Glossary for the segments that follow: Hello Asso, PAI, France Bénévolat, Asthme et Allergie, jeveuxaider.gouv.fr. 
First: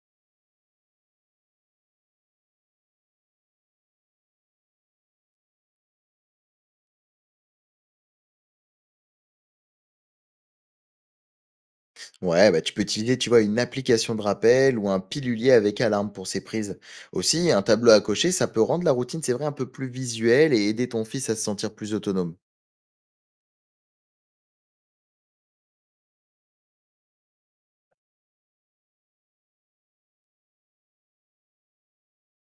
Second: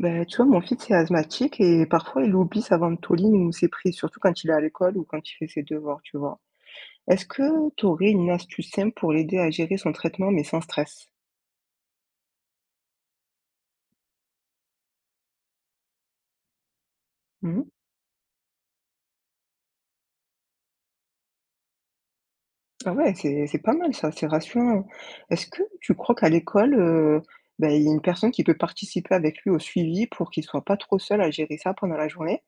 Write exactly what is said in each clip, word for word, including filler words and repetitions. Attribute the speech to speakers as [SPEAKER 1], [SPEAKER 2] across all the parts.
[SPEAKER 1] Ben, tu vois, mon fils est asthmatique et parfois il oublie sa ventoline ou ses prises, surtout quand il est à l'école ou quand il fait ses devoirs, tu vois. Est-ce que tu aurais une astuce simple pour l'aider à gérer son traitement mais sans stress?
[SPEAKER 2] Ouais, bah, tu peux utiliser, tu vois, une application de rappel ou un pilulier avec alarme pour ces prises. Aussi,
[SPEAKER 1] Mhm.
[SPEAKER 2] un tableau à cocher, ça peut rendre la routine, c'est vrai, un peu plus visuelle et aider ton fils à se sentir plus autonome.
[SPEAKER 1] Ah ouais, c'est c'est pas mal ça, c'est rassurant. Est-ce que tu crois qu'à l'école, euh, ben, il y a une personne qui peut participer avec lui au suivi pour qu'il soit pas trop seul à gérer ça pendant la journée?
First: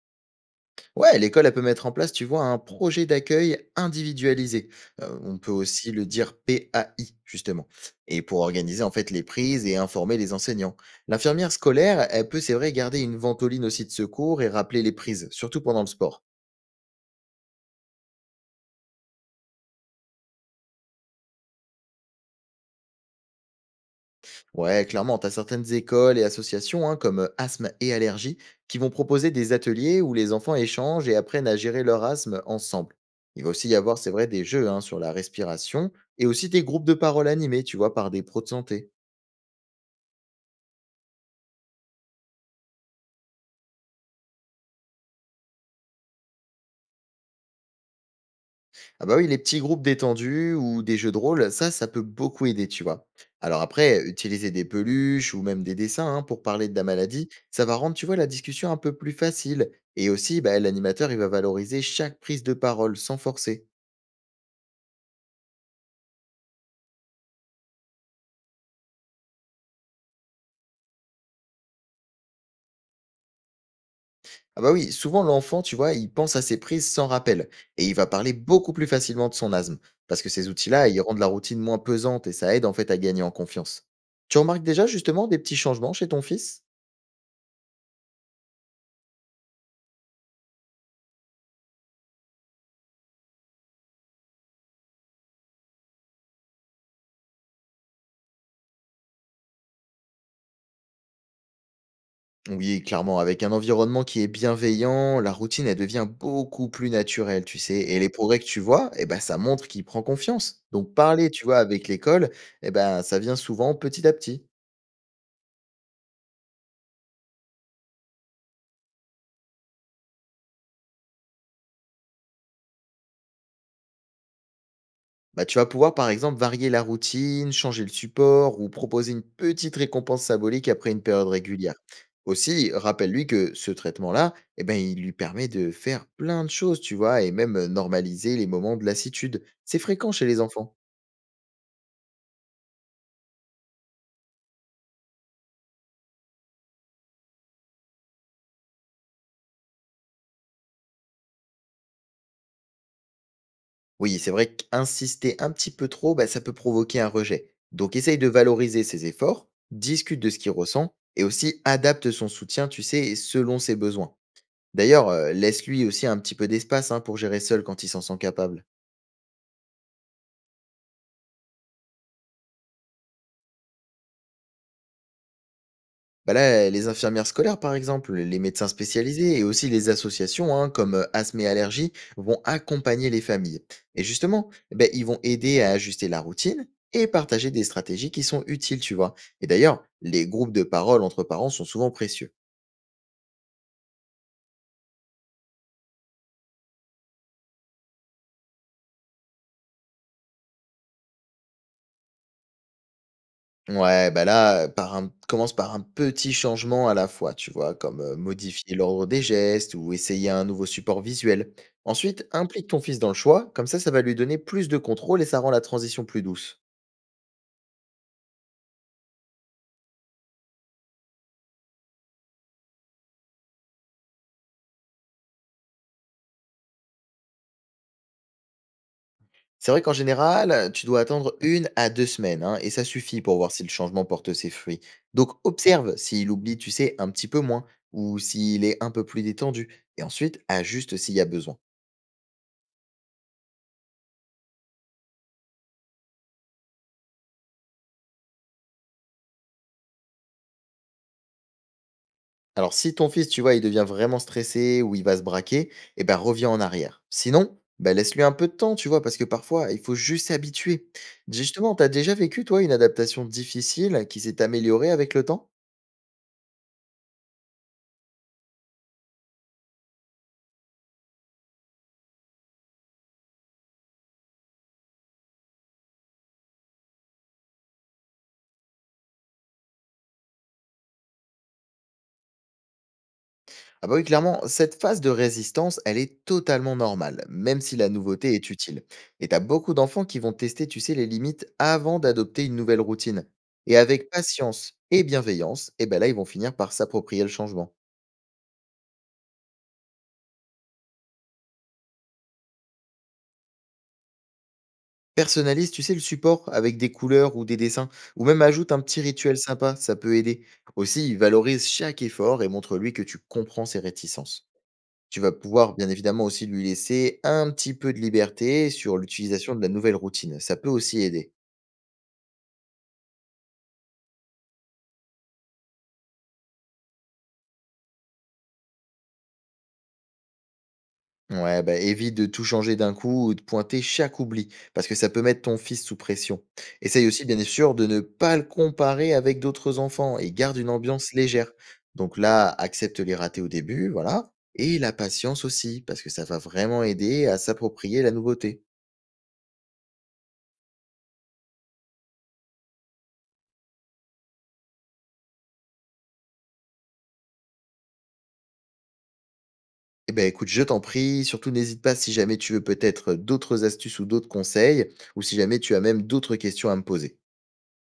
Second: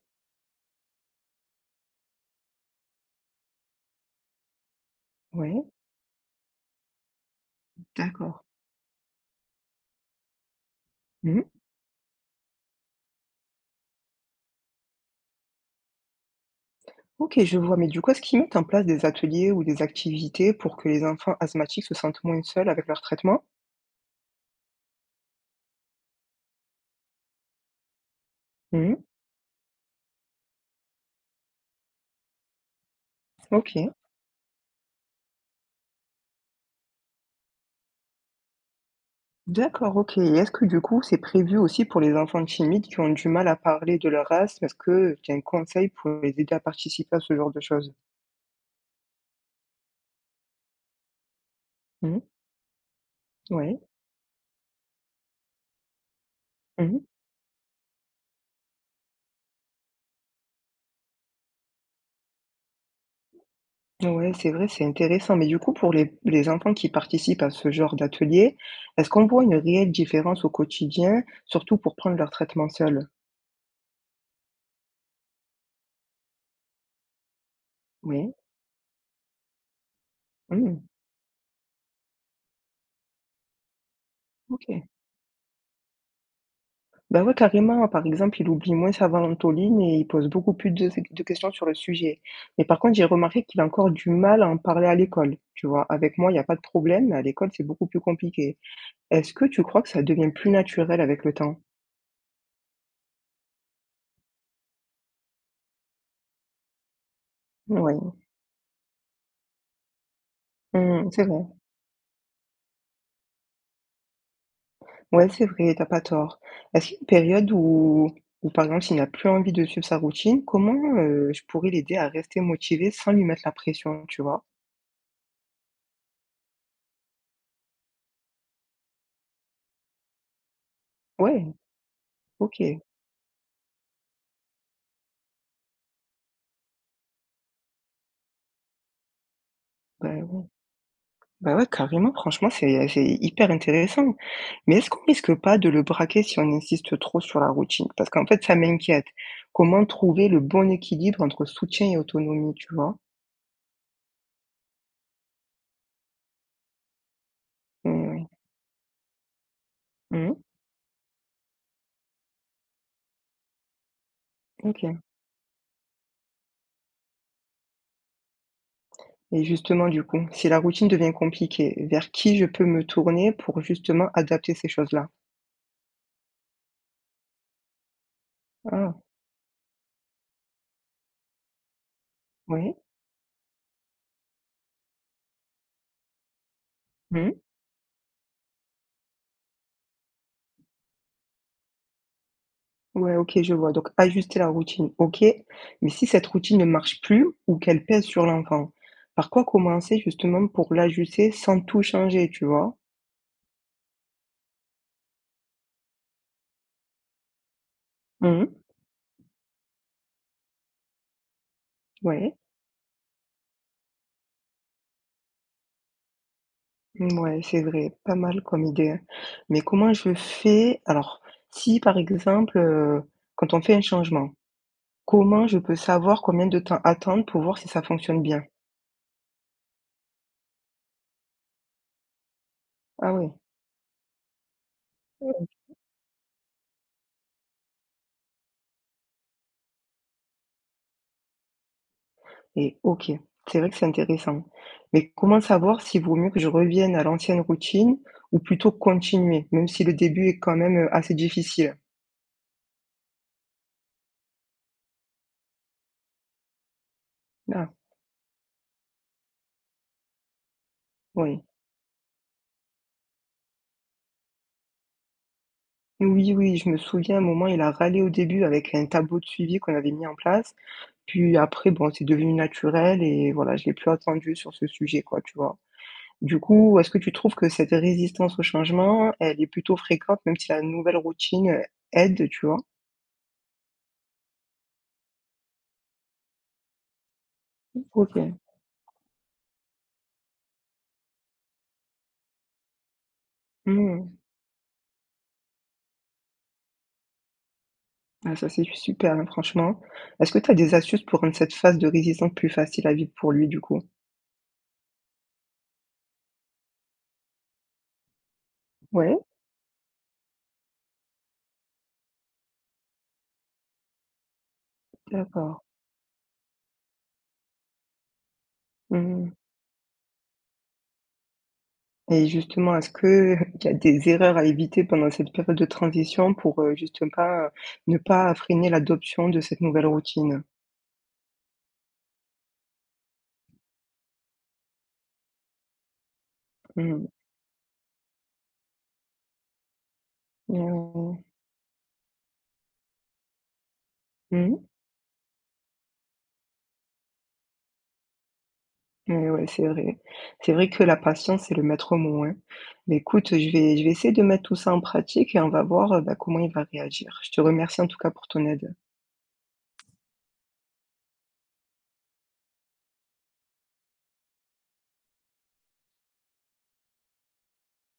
[SPEAKER 2] Ouais, l'école, elle peut mettre en place, tu vois, un projet d'accueil individualisé. Euh, on peut
[SPEAKER 1] Ouais,
[SPEAKER 2] aussi le dire P A I, justement. Et pour
[SPEAKER 1] d'accord.
[SPEAKER 2] organiser, en fait, les prises et informer les enseignants.
[SPEAKER 1] Mhm.
[SPEAKER 2] L'infirmière scolaire, elle peut, c'est vrai, garder une ventoline aussi de secours et rappeler les prises, surtout pendant le sport.
[SPEAKER 1] Ok, je vois. Mais du coup, est-ce qu'ils mettent en place des ateliers ou des activités pour que les enfants asthmatiques se sentent moins seuls avec leur traitement?
[SPEAKER 2] Ouais, clairement, tu as certaines écoles et associations hein, comme euh, Asthme et Allergie qui vont
[SPEAKER 1] Mhm.
[SPEAKER 2] proposer des ateliers où les enfants échangent et apprennent à gérer leur asthme ensemble. Il va aussi y
[SPEAKER 1] OK,
[SPEAKER 2] avoir, c'est vrai, des jeux hein, sur la respiration et aussi des groupes de paroles animés, tu vois, par des pros de santé.
[SPEAKER 1] d'accord, OK. Et est-ce que du coup, c'est prévu aussi pour les enfants timides qui ont du mal à parler de leur race? Est-ce que tu as un conseil pour les aider à participer à ce genre de choses?
[SPEAKER 2] Ah bah oui, les petits groupes détendus ou des jeux de rôle, ça, ça peut
[SPEAKER 1] Mmh,
[SPEAKER 2] beaucoup aider, tu vois. Alors
[SPEAKER 1] ouais,
[SPEAKER 2] après, utiliser des peluches ou même des dessins hein, pour parler de la
[SPEAKER 1] mmh.
[SPEAKER 2] maladie, ça va rendre, tu vois, la discussion un peu plus facile. Et aussi, bah, l'animateur, il va valoriser chaque prise de parole sans forcer.
[SPEAKER 1] Ouais, c'est vrai, c'est intéressant, mais du coup, pour les les enfants qui participent à ce genre d'atelier, est-ce qu'on voit une réelle différence au quotidien, surtout pour prendre leur traitement seul?
[SPEAKER 2] Ah bah oui, souvent l'enfant, tu vois, il pense à ses prises sans rappel et il va
[SPEAKER 1] Oui,
[SPEAKER 2] parler beaucoup plus facilement de son asthme parce que ces
[SPEAKER 1] mmh,
[SPEAKER 2] outils-là, ils rendent la routine moins pesante et ça aide en fait à gagner en confiance. Tu remarques
[SPEAKER 1] OK.
[SPEAKER 2] déjà justement des petits changements chez ton fils.
[SPEAKER 1] Bah, ouais, carrément. Par exemple, il oublie moins sa Valentoline et il pose beaucoup plus de de questions sur le sujet. Mais par contre, j'ai remarqué qu'il a encore du mal à en parler à l'école, tu vois? Avec moi, il y a pas de problème, mais à l'école, c'est beaucoup plus compliqué. Est-ce que tu crois que ça devient plus naturel avec le temps?
[SPEAKER 2] Oui, clairement, avec un environnement qui est bienveillant, la routine, elle devient beaucoup plus naturelle, tu sais, et les
[SPEAKER 1] Ouais.
[SPEAKER 2] progrès que tu vois, eh ben ça montre qu'il prend confiance. Donc
[SPEAKER 1] Mmh, c'est
[SPEAKER 2] parler,
[SPEAKER 1] vrai.
[SPEAKER 2] tu vois, avec l'école, eh ben ça vient souvent petit à petit.
[SPEAKER 1] Ouais, c'est vrai, t'as pas tort. Est-ce qu'il y a une période où où par exemple, s'il n'a plus envie de suivre sa routine, comment, heu, je pourrais l'aider à rester motivé sans lui mettre la pression, tu vois?
[SPEAKER 2] Bah, tu vas pouvoir par exemple varier la routine, changer le support ou proposer une petite récompense symbolique après une période
[SPEAKER 1] Ouais,
[SPEAKER 2] régulière.
[SPEAKER 1] OK.
[SPEAKER 2] Aussi, rappelle-lui que ce traitement-là, eh ben, il lui permet de faire plein de choses, tu vois, et même euh, normaliser les moments de lassitude. C'est
[SPEAKER 1] Bah,
[SPEAKER 2] fréquent chez les
[SPEAKER 1] ouais.
[SPEAKER 2] enfants.
[SPEAKER 1] Bah, ouais, carrément, franchement, c'est c'est hyper intéressant. Mais est-ce qu'on risque pas de le braquer si on insiste trop sur la routine? Parce qu'en fait, ça m'inquiète. Comment trouver le bon équilibre entre soutien et autonomie, tu vois?
[SPEAKER 2] Oui, c'est vrai qu'insister un petit peu trop, bah, ça peut provoquer un rejet. Donc essaye
[SPEAKER 1] Mmh,
[SPEAKER 2] de valoriser ses efforts, discute de
[SPEAKER 1] mmh,
[SPEAKER 2] ce qu'il ressent et aussi adapte son soutien, tu sais, selon ses besoins.
[SPEAKER 1] OK.
[SPEAKER 2] D'ailleurs, euh, laisse-lui aussi un petit peu d'espace hein, pour gérer seul quand il s'en sent capable.
[SPEAKER 1] Et justement, du coup, si la routine devient compliquée, vers qui je peux me tourner pour justement adapter ces choses-là?
[SPEAKER 2] Bah là, les infirmières scolaires, par exemple, les médecins
[SPEAKER 1] Ah,
[SPEAKER 2] spécialisés et aussi les associations hein, comme euh, Asthme et Allergies vont
[SPEAKER 1] oui.
[SPEAKER 2] accompagner les familles. Et justement, eh ben, ils vont aider à ajuster la routine et
[SPEAKER 1] Mmh.
[SPEAKER 2] partager des stratégies qui sont utiles, tu vois. Et d'ailleurs, les groupes de parole entre parents sont souvent précieux.
[SPEAKER 1] Ouais, OK, je vois. Donc ajuster la routine, OK. Mais si cette routine ne marche plus ou qu'elle pèse sur l'enfant, par quoi commencer justement pour l'ajuster sans tout changer, tu vois?
[SPEAKER 2] Ouais, bah là, par un- commence par un petit changement à la fois, tu vois, comme euh,
[SPEAKER 1] Mmh.
[SPEAKER 2] modifier l'ordre des gestes ou essayer un nouveau support visuel. Ensuite,
[SPEAKER 1] Ouais.
[SPEAKER 2] implique ton fils dans le choix, comme ça, ça va lui donner plus de contrôle et ça rend la transition plus douce.
[SPEAKER 1] Mouais, c'est vrai, pas mal comme idée, hein. Mais comment je fais? Alors, si par exemple, heu, quand on fait un changement, comment je peux savoir combien de temps attendre pour voir si ça fonctionne bien?
[SPEAKER 2] C'est vrai qu'en général, tu dois attendre une à deux semaines, hein, et ça
[SPEAKER 1] Ah
[SPEAKER 2] suffit
[SPEAKER 1] ouais.
[SPEAKER 2] pour voir si le changement porte ses fruits. Donc observe s'il oublie, tu sais, un petit peu moins ou s'il est un peu plus détendu et ensuite ajuste s'il y a besoin.
[SPEAKER 1] Et OK, c'est vrai que c'est intéressant. Mais comment savoir s'il vaut mieux que je revienne à l'ancienne routine ou plutôt continuer, même si le début est quand même, heu, assez difficile?
[SPEAKER 2] Alors si ton fils, tu vois, il devient vraiment stressé ou il va se braquer, et ben reviens en arrière. Sinon,
[SPEAKER 1] Ah,
[SPEAKER 2] bah, laisse-lui un peu de temps, tu vois? Parce que parfois, il faut juste s'habituer.
[SPEAKER 1] oui.
[SPEAKER 2] Justement, t'as déjà vécu, toi, une adaptation difficile qui s'est améliorée avec le temps?
[SPEAKER 1] Oui, oui, je me souviens, à un moment, il a râlé au début avec un tableau de suivi qu'on avait mis en place. Puis après, bon, c'est devenu naturel et voilà, je l'ai plus attendu sur ce sujet, quoi, tu vois? Du coup, est-ce que tu trouves que cette résistance au changement, elle est plutôt fréquente, même si la nouvelle routine, heu, aide, tu vois?
[SPEAKER 2] Ah bah oui, clairement, cette phase de résistance, elle est totalement normale, même si la nouveauté
[SPEAKER 1] OK.
[SPEAKER 2] est utile. Et t'as beaucoup d'enfants qui vont tester, tu sais, les limites avant d'adopter une nouvelle routine. Et avec
[SPEAKER 1] Mmh.
[SPEAKER 2] patience et bienveillance, et ben là, ils vont finir par s'approprier le changement.
[SPEAKER 1] Ah ça, c'est super, hein, franchement. Est-ce que tu as des astuces pour rendre cette phase de résistance plus facile à vivre pour lui, du coup?
[SPEAKER 2] Personnalise, tu sais, le support avec des couleurs ou des dessins, ou même ajoute un petit
[SPEAKER 1] Ouais?
[SPEAKER 2] rituel sympa, ça peut aider. Aussi, valorise chaque effort et montre-lui que tu comprends ses réticences. Tu vas
[SPEAKER 1] D'accord.
[SPEAKER 2] pouvoir bien évidemment aussi lui laisser un petit peu de liberté sur
[SPEAKER 1] Mmh.
[SPEAKER 2] l'utilisation de la nouvelle routine, ça peut aussi aider.
[SPEAKER 1] Et justement, est-ce que il y a des erreurs à éviter pendant cette période de transition pour, heu, juste pas, ne pas freiner l'adoption de cette nouvelle routine?
[SPEAKER 2] Ouais, bah, évite de tout changer d'un coup ou de pointer chaque oubli, parce que ça peut mettre ton fils sous pression. Essaye
[SPEAKER 1] Mmh.
[SPEAKER 2] aussi, bien sûr, de ne pas le comparer avec d'autres enfants et garde une
[SPEAKER 1] Mmh
[SPEAKER 2] ambiance
[SPEAKER 1] mh.
[SPEAKER 2] légère. Donc là, accepte les ratés au début, voilà,
[SPEAKER 1] Mmh.
[SPEAKER 2] et la patience aussi, parce que ça va vraiment aider à s'approprier la nouveauté.
[SPEAKER 1] Mais ouais, c'est vrai. C'est vrai que la patience, c'est le maître mot, hein. Mais écoute, je vais je vais essayer de mettre tout ça en pratique et on va voir, heu, bah, comment il va réagir. Je te remercie en tout cas pour ton aide.
[SPEAKER 2] Eh ben écoute, je t'en prie, surtout n'hésite pas si jamais tu veux peut-être d'autres astuces ou d'autres conseils, ou si jamais tu as même d'autres questions à me poser.